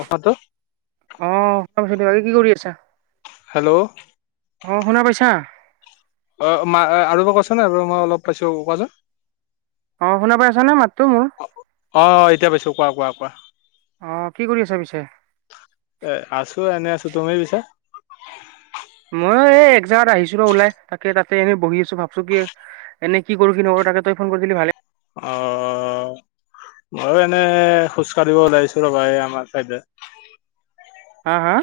অকাত- [inaudible] [unintelligible] কি কৰি আছা? হেল্ল'- অ শুনা পাইছা? অ মা আৰু এবাৰ কোৱা চোন আৰু এবাৰ টবাৰ মই অলপ পাইছোঁ কোৱাচোন- অ শুনা পাই আছা নে মাতটো মোৰ? আহ এতিয়া পাইছোঁ কোৱা কোৱা কোৱা। অ কি কৰি আছা পিছে? এ আছোঁ এনে আছোঁ, তুমি পিছে? মই এই একজেগাত আহিছিঁলো ওলাই তাকে তাতে এনেই বহি আছো ভাবছো কি- এনে কি কৰোঁ কি নকৰোঁ তাকে তই ফোন কৰি দিলি ভালে- অ ময়ো এনে খোজ কাঢ়িব ওলাইছো ৰবা এই আমাৰ চাইদে হা হা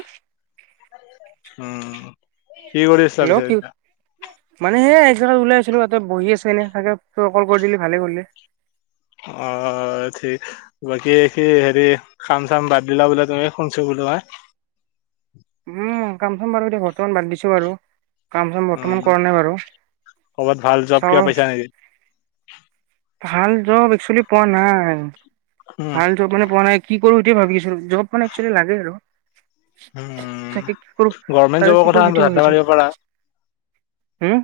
উম কি কৰি আছা হেল্ল' পিছে? কি মানে সেই একজেগাত ওলাই আছিলো তাতে বহি আছোঁ এনেই তাকে তই কল কৰি দিলি ভালে কৰিলি অ ঠিক বাকী কি হেৰি খাম চাম বাদ দিলা বোলে তুমি শুনছো। [unintelligible] উম কাম চাম বাৰু এতিয়া বৰ্তমান বাদ দিছো বাৰু কাম চাম উম বৰ্তমান কৰা নাই বাৰু। ক'ৰবাত ভাল জব কিবা চাওঁ পাইছা [inaudible] ভাল জব একচুৱেলি পোৱা নাই, উম ভাল জব মানে পোৱা নাই কি কৰোঁ সেইটোৱে ভাবিছো জব মানে একচুৱেলী লাগে আৰু। উম তাকে কি কৰো গভমেণ্ট তাকে জবৰ কি কথা কৰো সেইটোৱে ধান্দা ভাবিছো। মাৰিব পাৰা হম?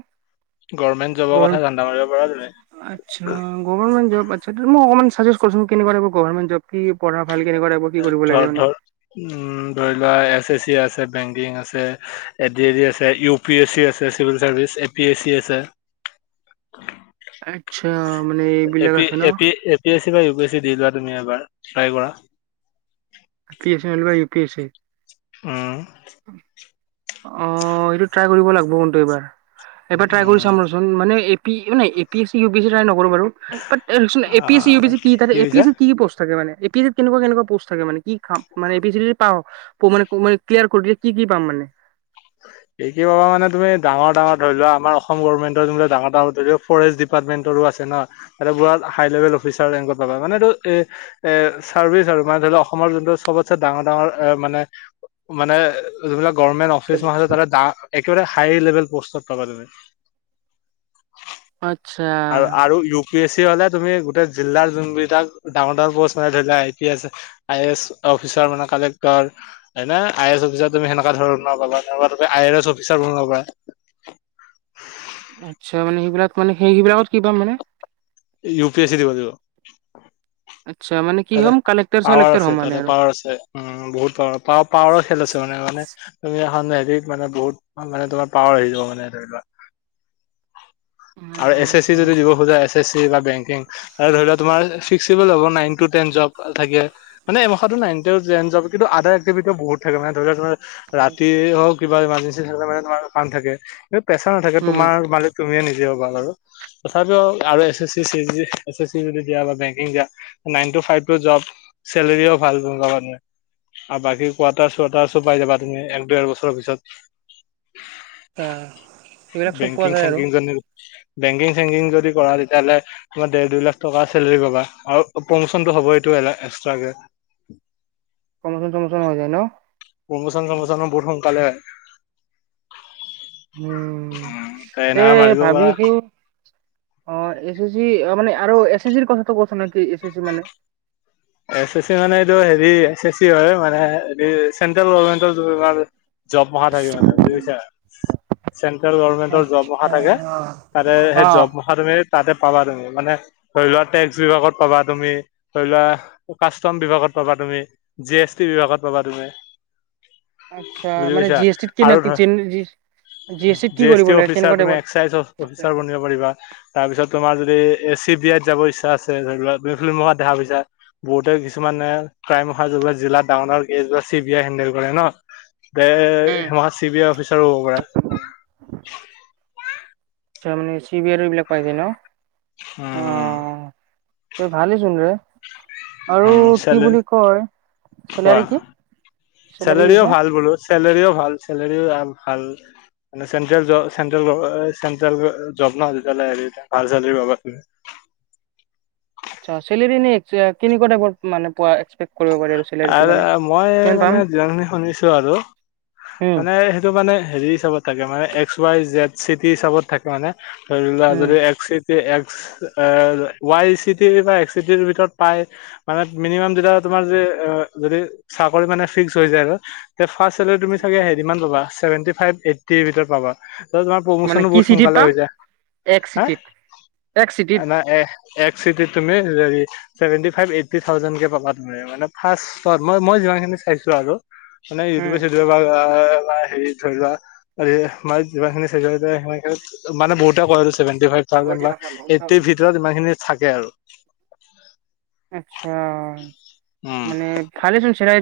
গভমেণ্ট জবৰ কথা ধান্দা মাৰিব পাৰা তুমি আচ্ছা। গভাৰ্ণমেণ্ট জব অকনমান ছাজেষ্টছঁ কৰ চুন কেনেকুৱা টাইপৰ গভাৰ্ণমেণ্ট জব। কি পঢ়া ভাল কেনেকুৱা টাইপৰ কি কৰিব ধ লাগে ধ মানে উম ধৰি লোৱা এছ এ চি আছে আছে বেংকিং আছে এ ডি এ ডি আছে ইউ পি এছ চি আছে civil service A P S C আছে। আচ্ছা মানে এইবিলাক আছে ন এ পি এছি বা ইউ পি এছি দি দ তুমি এবাৰ ট্ৰাই কৰা পি এছ ই হালিবা ইউ পি এছ ই উম অ এইটো ট্ৰাই কৰিব লাগিব কোনটো এইবাৰ এবাৰ ট্ৰাই কৰি চাম উম ৰচোন মানে A P S C E Piu S ই নকৰোঁ বাৰু বাত এ পি এছ ই উ আহ, পি কৈছা এছ ই কি পষ্ট থাকে মানে। এ পি চিত কেনেকুৱা কেনেকুৱা পষ্ট থাকে মে কি খাম মানে পি চি পা মান মান ক্লিয়াৰ কৰি দ কি কি পাম মানে উ এই কি বাব মানে তুমি ডাঙৰ ডাঙৰ ধৰি লোৱা আমাৰ অসম গভৰ্মেণ্টৰ ডাঙৰ ডাঙৰ ধৰি ল ফৰেষ্ট ডিপাৰটমেণ্টৰো আছে আছে ন। তাতে হাইলেৱল অফিচাৰ লিংকত পাবা মানে এইটো চাৰ্ভিচ আৰু। অসমৰ জোনটো চবছে ডাঙৰ, ডাঙৰ এ মানে যিবিলাক গৰ্মেন্ত মাহ একেবাৰে হাই লেভেল পষ্টত পাব আচ্ছা আৰু আৰু ইউ পি এ চি হলে তুমি গোটেই জিলাৰ যোনবিলাক ডাঙৰ ডাঙৰ পষ্ট মানে ধৰি লোৱা I P S I A S office কাল আ এ অফিচ তুমি সেনেকা ধৰা তই আই এছ অফিচাৰ বনাবা [unintelligible] আচ্ছা মানে সেইবিলাক মানে স সেইবিলাকত কি কৰিম মানে ইউ পি এছ চি দিব লাগিব। আচ্ছা মানে কি ততে হ'ম কালেক্টাৰ পাৱাৰ চালেক্টাৰ আছে হ'ম মানে ততে আৰু। পাৱাৰ আছে উ বহুত পাৱাৰ পাৱ পাৱাৰ খেল আছে মানে মানে তুমি এখন হেৰিত মানে বহুত মানে তোমাৰ পাৱাৰ আহি যাব মানে ধৰি লোৱা হয় আৰু এছ এছ চি যদি দিব খোজা এছ এছ চি বা বেংকিং আৰু ধৰি লোৱা তোমাৰ ৰিক্স ল'ব নাইন টো টেন জব থাকে মানে এহামাটো নন ন জ কিন্তু আদাৰ এক্টিভিটিও বহুত থাকে মানে ধ লওাৰ ৰাতি হওক কিবা ইমাৰ্জেঞ্চি থাকলে মানে তোমাৰ পান থাকে এই প্ৰেছাৰ নাথাকে উম তোমাৰ মালিক তুমিয়ে নিজ [unintelligible] নাইন টু ফাইভ টো জব চেলেৰিও ভাল পাবা তুমি আৰু বাকী কোৱাৰটাৰ চোৱাটাৰ চব পাই যাবা তুমি এক দুৰ বছৰৰ পিছত আ এইবিলাক চব পোৱা বেংকিং যায় আৰু। চেংকিং জ নি। বেংকিং চেংকিং যদি কৰা তেতিয়াহ'লে তমাৰ দেৰ দুই লাখ টকা চেলেৰি পাবা আৰু। প্ৰমোচনটো হ'ব এইটো এলা এক্সট্ৰাকে। প্ৰমোশন চমোচন হৈ যায় ন। প্ৰমোচন চমোচান বহুত সোনকালে হয়। উম এনা এ মাৰিব পাৰা ভাবিছো। অ এ। চি মানে আৰু এছ চি চিৰ কথাটো কচুন এটি এছ ছি ছি মানে? এছ চি চি মানে এইটো, হেৰি এ চে চি হয় মানে হে চেন্ট্ৰেল গভামেন্টৰ। জপ মহা থাকিব মানে বুজি পাইছা? চেন্ট্ৰেল গভাৰ্মেণ্টৰ জবমহা থাকে। তাতে সেই অ। জবমহা তুমি। তাতে পাবা তুমি মানে ধৰি লোৱা টেক্স বিভাগত পাবা তুমি, ধৰি লোৱা কাষ্টম বিভাগত পাবা তুমি, জি এছ টি বিভাগত পাবা তুমি। আচ্ছা বুজি মানে পাইছা জি এছ টিত আৰু ধৰ কীন [unintelligible] জি এছ টি অফিচাৰ তুমি এক্সাইজ অফিচাৰ বনিব পাৰিবা। তাৰ পিছত তোমাৰ এ চি বি আইত যাব ইচ্ছা আছে [unintelligible] দেখা পইছা। বহুতে কিছুমানে ক্ৰাইম অহা যোগত জিলাত ডাঙৰ ডাঙৰ কে বা। দে উম, সেমাহত চি বি আই অফিচাৰো হ'ব পাৰা। আচ্ছা মানে চি বি আইৰো এইবিলাক পাই গে ন। অ উম তই ভালেইচোন ৰে। আৰু উম কি চালে। বুলি কয় কোৱা? চেলাৰী কি চেলাৰী চেলেৰীও কৈছা? ভাল বোলো চেলেৰীও ভাল চেলেৰিও আল ভাল। মানে চেণ্ট্ৰেল য চেণ্ট্ৰেল জব ন। তিয়া ভাল চেলেৰী পাবা তুমি। আচ্চা চেলেৰী [unintelligible] কিনিকোৱা টাইপত মানে পোৱা কৰিব পাৰি চেলেৰিটো আৰু মানে মই কিমান পাম? মানে যিমানখিনি শুনিছো আৰু। উম, মানে সেইটো মানে হেৰি হিচাপত থাকে মানে। এক্স ৱাই জেথ চিটি হিচাপত থাকে মানে। ধৰি লোৱা উম, যদি এক্স। যে এক্স ৱাই চি টিৰ বা এক্স চি টিৰ ভিতৰত পাই মানে মিনিমাম যেতিয়া। তোমাৰ যে যদি চাকৰী মানে ফিক্স হয় যে আৰু হে ফাষ্ট চেলেৰী তুমি চাগে হেৰি মান পাবা। ছেভেণ্টি ফাইভ, এইটটি ভিতৰত পাবা। তত তোমাৰ মানে প্ৰমোচনো কি বহুত চিটিত সোনকালে পাম? হৈ যায়। এক হা চিটিত এক চিটিত ন এ। এক চিটিত তুমি really seventy five eighty thousand কে পাবা। মানে ফাৰ্ষ মই মই যিমানখিনি চাইছো আৰু মানে উম ইউটিউবে চিতুউবে বা আ। হেৰি ধৰি লোৱা মানে মাছ যিমান খিনি সিমানখিনিত মানে বহুতে কয় এতো। ছেভেন্তি ফাইভ থাওজেণ্ড লয়। এইটিৰ ভিতৰত ইমানখিনি থাকে আৰু। আচ্ছা উম মানে ভালে চোন চেৰাই।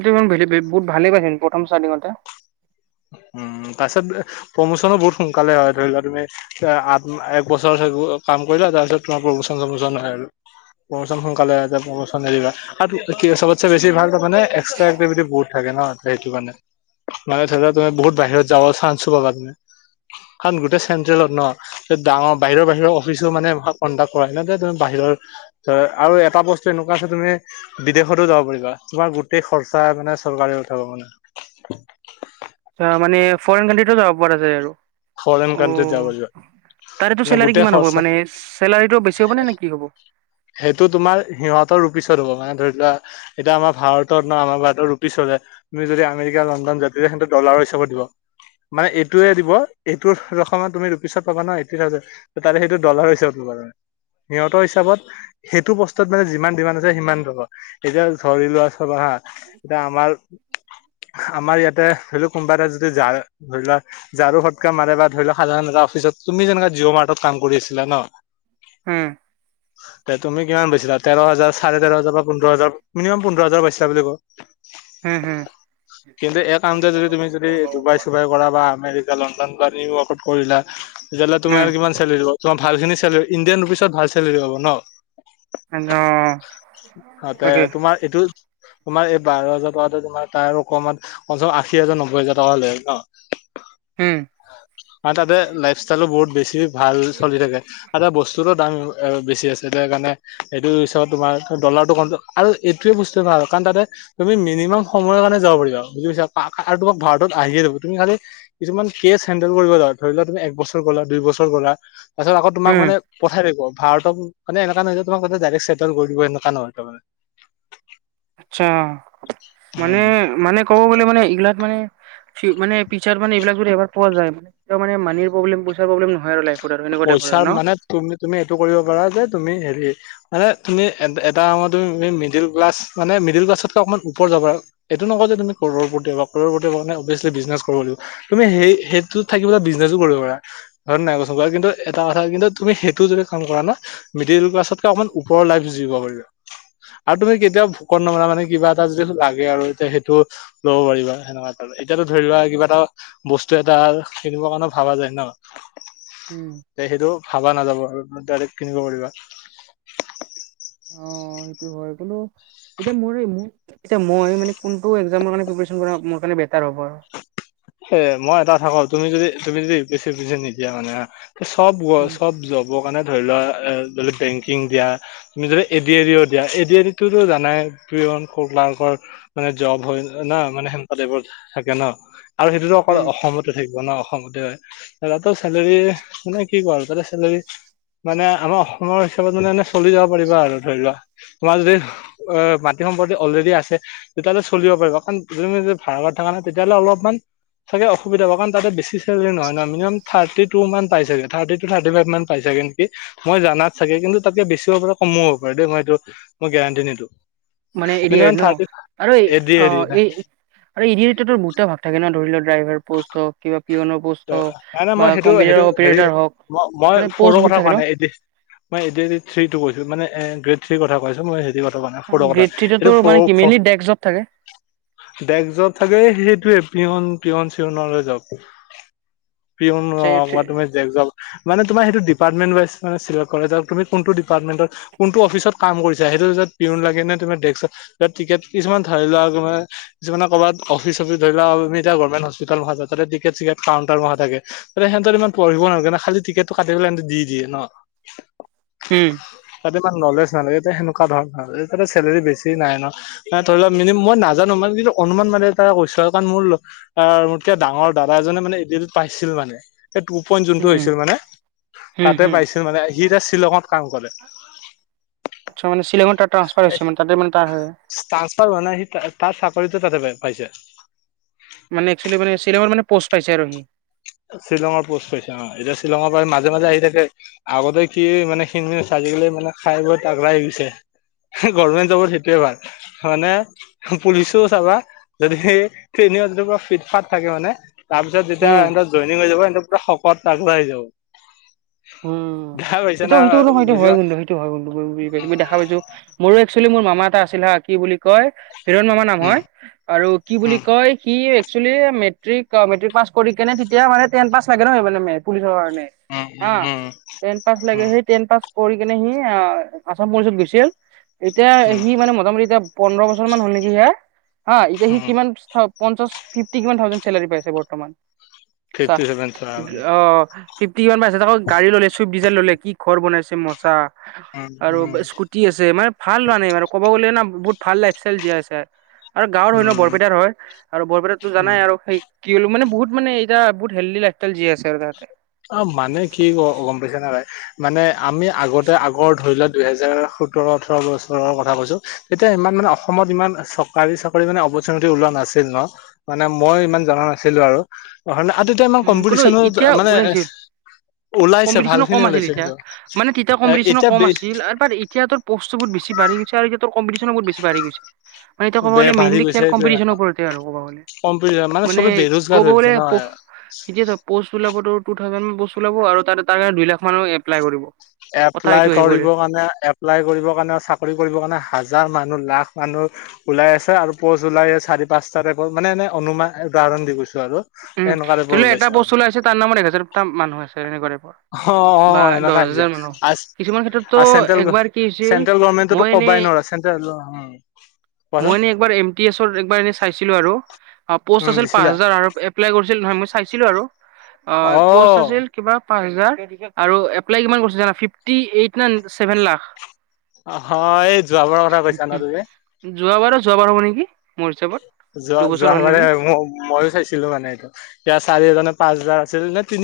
বহুত ভালেই পাইছিল প্ৰথম ষ্টাৰ্টিঙতে। উম, তাৰ পিছত প্ৰমোচনো বহুত সোনকালে হয় ধৰি লোৱা তুমি আ এক বছৰ। কাম কৰিলা তাৰপিছত তোমাৰ প্ৰমোচন চমোচন হয় আৰু। প্ৰমচন সোনকালে হয় যাব প্ৰমচন এৰিবা আৰু চবতচে বেছি ভালটো তাৰে এক্স্ৰা এক্টিভিটি বহুত থাকে। সেইটো কাৰণে মানে ধৰি লোৱা তুমি বহুত বাহিৰত যাব চান্সো পাবা তুমি। কাৰণ গোটেই চেন্ট্ৰেলত ন। ডাঙৰ বাহিৰৰ বাহিৰৰ অফিচো মানে কণ্ডাক্ট কৰাই। ন তুমি বাহিৰত। ধৰ ধৰ আৰু এটা বস্তু এনেকুৱা আছে তুমি বিদেশতো যাব পাৰিবা। তোমাৰ গোটেই খৰচা। নাই চৰকাৰে পথাব মানে। অ মানে ফৰেন কানট্ৰিতো যাব পৰা যায় আৰু। ফৰেন কণ্ট্ৰি যাব যোৱা। তাৰএটো চেলাৰী কিমান হ'ব মানে? চেলাৰীটো বেছি হব নে নে কি হ'ব? সেইটো তোমাৰ সিহঁতৰ ৰূপিছত হ'ব মানে ধৰি। লোৱা এতিয়া আমাৰ ভাৰত ন আমাৰ ভাৰতত ৰূপি চলে। তুমি যদি আমেৰিকা, লণ্ডন জাতি সিহঁতে ডলাৰ হৈ। দিব দিব মানে এইটোয়ে দিব। এইটো ৰকমত তুমি ৰুপিচত পাবা ন এইটি থাউজেন তাত সেইটো ডলাৰ হিচাপত পাবা মানে। সিহতৰ হিচাপত, সেইটো বস্তুত মানে যিমান ডিমান্ড আছে সিমান পাবা। এতিয়া ধৰি লোৱা চাবা হা। এতিয়া আমাৰ আমাৰ ইয়াতে ধৰি লও কোনোবা এটা যদি যায়, ধৰি লোৱা যাৰো [unintelligible] মাৰে বা ধৰি লওক সাধাৰণ এটা অফিচত তুমি যেনেকুৱা জিঅ'মাৰ্টত কাম কৰি আছিলা ন। হুম। তাত তুমি কিমান পাইছিলা? তেৰ হাজাৰ, চাৰে তেৰ হাজাৰ বা পোন্ধৰ হাজাৰ? মিনিমাম পোন্ধৰ হাজাৰ পাইছিলা বুলি কওঁ। উম উম কিন্তু এই কামটোৱে যদি তুমি যদি ডুবাই-চুবাইত কৰা বা আমেৰিকা, লণ্ডন বা তুমি [unintelligible] কৰিলা তেতিয়াহ'লে তোমাৰ উম কিমান চেলাৰী হ'ব তোমাৰ ভালেখিনি চেলাৰী ইণ্ডিয়ান অফিচত ভাল চেলেৰী হ'ব ন। অ তাতে তাকে তোমাৰ এইটো তোমাৰ এই বাৰ হাজাৰ টকাটো তোমাৰ তাৰ অকমান কমচেকম আশী হাজাৰ, নব্বৈ হাজাৰ টকা হ'লে ন [unintelligible] হুম। আৰু তাতে লাইফ ষ্টাইলো বহুত বেছি ভাল চলি থাকে আৰু তাত বস্তুতো দাম এ বেছি আছে এতিয়া কাৰণে সেইটো পিছত তোমাৰ ডলাৰটো কম আৰু এইটোৱে বস্তু ভাল কাৰণ তাতে তুমি মিনিমাম সময়ৰ কাৰণে যাব পাৰিবা বুজিছা [unintelligible] আৰু তোমাক ভাৰতত আহিয়ে যাব তুমি খালি কিছুমান কেচ হেন্ডেল কৰিবা তাত। ধৰি লোৱা তুমি এক বছৰ গ'লা, দুই বছৰ গ'লা তাৰ পিছত আকৌ তোমাক উম মানে পঠাই থাকিব। ভাৰতত, মানে এনেকুৱা নহয় যে তোমাক হয়তো ডাইৰেক্ট চেটেল কৰি দিব এনেকুৱা নহয় তাৰ মানে। আচ্ছা মানে-মানে ক'ব গ'লে মানে এইগিলাত মানে। মানে ফিচাৰ মানে এইবিলাক যদি এবাৰ পোৱা যায় মানে মানিৰ প্ৰব্লেম, পইচাৰ প্ৰব্লেম নহয় আৰু লাইফত। আৰু এনেকুৱা টাইপৰ পইচা আৰু ন? মানে তুম-তুমি এইটো কৰিব পাৰা যে তুমি হেৰি মানে তুমি এ-এটা সময়ত তুমি মিডিল ক্লাছ মানে মিডিল ক্লাছতকে অকমান ওপৰ যাব আৰু এইটো নকও যে তুমি কৰৰপতি হবা, কৰৰপতি হ'বলৈ তুমি অবভিয়াছলি বিজনেছ কৰিব লাগিব। তুমি সেই-সেইটোত থাকিব বিজনেছো কৰিব পাৰা। হয় নে নাই কোৱাচোন? তেনেকুৱা কিন্তু এটা কথা কিন্তু তুমি সেইটো যদি কাম কৰা না মিডিল ক্লাছতকৈ অকমান ওপৰৰ লাইফ যিব পাৰিবা। [inaudible] আৰু তুমি কেতিয়াও ভোকত নমৰা মানে কিবা এটা যদি লাগে আৰু তেতিয়া সেইটো ল'ব পাৰিবা সেনেকা টাইপৰ। এতিয়াতো ধৰি লোৱা কিবা এটা বস্তু এটা কিনিবৰ কাৰণে ভাবা যায় ন। উম, তে সেইটো ভাবা নাযাব আৰু ডাইৰেক্ট কিনিব পাৰিবা। অ' সেইটো হয়। কিন্তু এতিয়া মোৰ ম এ মো, এতিয়া মই মানে কোনটো এক্সামৰ কাৰণে প্ৰিপেৰেচন কৰা মোৰ কাৰণে বেটাৰ হ'ব আৰু। হে মই এটা কথা কওঁ তুমি যদি তুমি যদি ইউপিএছচি ইউপিএছচি নিদিয়া মানে চব গ উম। চব জবৰ কাৰণে ধৰি লোৱা এ যদি বেংকিং দিয়া তুমি যদি এডিআইও দিয়া, এডিআই টো ত জানাই [unintelligible] মানে জব হয় ন মানে সেনেকুৱা টাইপৰ থাকে ন। আৰু সেইটোতো অকল উম, অসমতে থাকিব ন অসমত। সেইটো হয়, তাতো চেলেৰী মানে কি কও আৰু তাতো চেলেৰী মানে আমাৰ অসমৰ হিচাপত মানে এনে চলি যাব পাৰিবা আৰু ধৰি লোৱা তোমাৰ যদি এ মাটি সম্পত্তি অলৰেডী আছে তেতিয়াহলে চলিব পাৰিব কাৰণ তুমি যদি ভাৰত থকা নহয় তেতিয়াহ'লে অলপমান চাগে অসুবিধা পাবা কাৰণ তাতে বেছি চেলাৰী নহয় ন মিনিমাম থাৰ্টি টু মান পায় চাগে। থাৰ্টি টু, থাৰ্টি ফাইভ মান পাই চাগে নেকি? মই জানাত চাগে, কিন্তু তাতকৈ বেছি হ'ব পাৰে, কমোও হ'ব পাৰে দেই। মই এইটো, মই গেৰাণ্টি নিদিওঁ। মানে এ দি আৰ ই ন আৰু এই এ দি অ এ দি নাই এই আৰু এ দি আৰ ই ত বহুতটা ভাগ থাকে ন ধৰি লোৱা ড্ৰাইভাৰ পোষ্টত হওক, কিবা পিয়নৰ পোষ্ট ত হওক তেণে বা মই সেইটো কম্পিউটাৰ সেইটো হেৰি অপাৰেটাৰ হওক ম মই মানে সৰু প'ষ্ট বহুত কথা থাকে কোৱা ন? নাই এটি মই A D R E three টো কৈছোঁ মানে গ্ৰেড থ্ৰী কথা কৈছোঁ। [unintelligible] কথা গ্ৰেড থ্ৰীটো এইটো তোৰ মানে কি ফ-ফ মেইনলি ডেস্ক জব ডেশ য'ত থাকে সেইটোৱে পিয়ন পিয়ন চিৰণলৈ যাওক। পিয়ন অৱা থাকে। তুমি জেল জাল মানে তোমাৰ সেইটো ডিপাৰ্টমেণ্টৱাইজ [unintelligible] কৰে তুমি কোনটো ডিপাৰ্টমেণ্টত, কোনটো অফিচত কাম কৰিছা। সেই যে পিউন লাগে নে তোমাৰ ডেস্কত বা টিকেট কিছুমান ধৰি লোৱা আৰু মানে কিছুমানে কবাত অফিচ-অফিচ ধৰি লোৱা আমি এতিয়া গভৰ্ণমেণ্ট হস্পিটেল নোহোৱা য'ত টিকেট চিকেট কাউণ্টাৰ মহা থাকে, তাতে সেনতৰ ইমান পঢ়িব নালগে ন, খালি টিকেটটো কাটি পেলে সেনতে দি দিয়ে ন? উম। তাতে ইমান নলেজ নালাগে তে সেনেকুৱা ধৰণৰ এতাতে চেলেৰি বেছি নাই ন, আ ধৰি ল‌ মিনি মই নাজানো মানে যিটো অনুমান মানে এটা কৈছো কাৰণ মোৰ আ মোত কে ডাঙৰ দাদা এজনে মানে এইটোত পাইছিল মানে। সেই টু পইণ্ট যোনটো উম। হৈছিল মানে হুম তাতে হুম পাইছিল মানে সি এতিয়া শ্বিলঙত কাম কৰে। আচ্ছা মানে শ্বিলংত তাত তানচ্ফাৰ হয় নাই সি তাৰ চাক কৰিত তাতে পা - পাইছে। মানে একচুৱেলি মানে শ্বিলঙৰ মানে প'ষ্ট পাইছে আৰু সি। শ্বিলঙৰ পোষ্ট পাইছে অ', এতিয়া শ্বিলঙৰ পৰা মাজে মাজে আহি থাকে আগতে কি মানে খিন মিন আছিল। আজিকালি মানে খাই বই তাগৰা হৈ‌ গিছে। হে গৰমেন্ট জবৰ সেইটোয়ে ভাল, মানে পুলিচো চাবা যদি সে জোনে জেনেকোৱা ফিট ফাট থাকে হয় নে তাৰ পিছত যেতিয়া উম এনতৰ জইনিং হৈ যাব এনতৰ পুৰা শকত তাগৰা হৈ যাব। উম, দেখা পাইছা সিটো না সিটো কিন্তু হয় সিটো বুজি হয় পা কিন্তু ‌সিটো হয়‌ [unintelligible] মই বুজি পাইছোঁ, মই দেখা পাইছো মোৰো এক্স ছলি মোৰ মামা এটা আছিল হা কি বুলি কয় হিৰণ মামা নাম উম হয় আৰু কি বুলি উম কয় কি একচলি মেট্ৰিক অ মেট্ৰিক পাছ কৰি কেনে তেতিয়া মানে টেন পাছ লাগে ন পুলিচৰ কাৰণে। উম উম আহ উম টেন পাছ লাগে, উম সেই টেন পাছ কৰি কেনে সি আছাম পুলিচত গৈছিল এতিয়া উম সি মানে মোটামুটি এতিয়া পোন্ধৰ বছৰ মান হল নেকি সিয়াৰ অ এতিয়া সি উম কিমান পঞ্চাছ ফিফটি কিমান থাউজেন চেলাৰি পাই আছে বৰ্তমান। চা, ফিফটি চেভেন চোৱা অ'। ফিফটি কিমান পাই আছে তাকো গাড়ী ল'লে চুইফ ডিজায়াৰ ল'লে, কি ঘৰ বনাইছে মজা। উম আৰু উম স্কুটি আছে মানে ভাল মানে আৰ' ক'ব গ'লে না বহুত ভাল লাইফ ষ্টাইল জীয়াই আছে। আৰু গাঁৱৰ হয় ন উম বৰপেটাৰ হয় আৰু বৰপেটাত টো উম জানাই আৰ' কি হলো মানে বহুত মানে এতিয়া বহুত হেল্দি লাইফ ষ্টাইল জীয়াই আছে আৰু তাহাঁতে। অ' মানে কি অ গম পাইছে না ভাই মানে আমি আগতে আগৰ ধৰি লোৱা দুহেজাৰ সোতৰ ওঠৰ বছৰৰ কথা কৈছো তেতিয়া ইমান মানে অসমত ইমান চকাৰী চাকৰি মানে অপৰচুনিটি ওলোৱা নাছিল ন মানে মই ইমান জানা নাছিলো আৰু। [unintelligible] আদিতে ইমান উম কোনো কম্পিটিচনো দ এতিয়া মানে [inaudible] ওলাইছে ভাল কম্পিটিচনো খিনি কম আছিল ওলাইছে তেতিয়া কিন্তু মানে তেতিয়া এ কম্পিটিচনো এতিয়া কম আছিল আ‌ৰ পাৰ এতিয়াতোৰ প'ষ্টো বহুত বেছি বা বাঢ়ি গিছে আৰু এতিয়া তোৰ কম্পিটিচনো বহুত বেছি বাঢ়ি গৈছে। মানে এতিয়া কব বে গলে মেইলি খেল কম্পিটিচনৰ ওপৰতে আৰু কবা গ'লে। কম্পিটিছন মানে চবে বেৰোজগাৰ হৈ আছে ন এতিয়া চোৱা প'ষ্ট বিলাকতো টু থাউজেন্ড পষ্ট ওলাব আৰু তাতে তাৰে দুই লাখ মান এপলাই কৰিব। কথা এপ্লাই এইটো আহিব কৰিব ৰে। কাৰণে এপ্লাই কৰিবৰ কাৰণে চাকৰি কৰিব কাৰণে হাজ হাজাৰ মানুহ লাখ মানুহ ওলাই আছে আৰু পজ ওলাই চাৰি পাঁচটা টাইপৰ মানে এনে অনুমান উদা কাৰণ দি গৈছো আৰু। উম, এনেকুৱা টাইপৰ ধৰি লোৱা এটা ওলাইছে আৰু পোষ্ট ওলাইছে তাৰ নামত এক হাজাৰ তা মানুহ আছে এনেকুৱা টাইপৰ। অ' অ' বা অ' দহ এনেকুৱা ইজৰা হাজাৰ মানুহ কিছুমান ক্ষেত্ৰততো আ চেণ্টেল একবাৰ কি - হৈছিল চেন্ট্ৰেল গভৰ্মেণ্টতটো মই এনে কবাই নৰা চেণ্ট্ৰেল উম কোৱাচোন মই এনে একবাৰ এম টি এচৰ একবাৰ এনে চাইছিলোঁ আৰু, পোষ্ট উম আছিল পাঁচ দিছিলা হাজাৰ আৰু এপ্লাই কৰছে [unintelligible] মই চাইছিলোঁ আৰু, অ পোষ্ট আছিল কিবা পাঁচ হাজাৰ আৰু এপ্লাই কিমান কৰছে জানা ফিফটি এইট না ছেভেন লাখ। হ এই যোৱা বাৰৰ কথা কৈছা ন তুমি? যোৱাবাৰৰ যোৱাবাৰ হ'ব নেকি মোৰ হিচাপত। যোৱা - দুবছৰ হ'ল যোৱাবাৰে নেকি হয়, ময়ো চাইছিলো মানে এইটো তেতিয়া চাৰিহাজাৰ নে পাঁচ হাজাৰ আছিল নে তিনি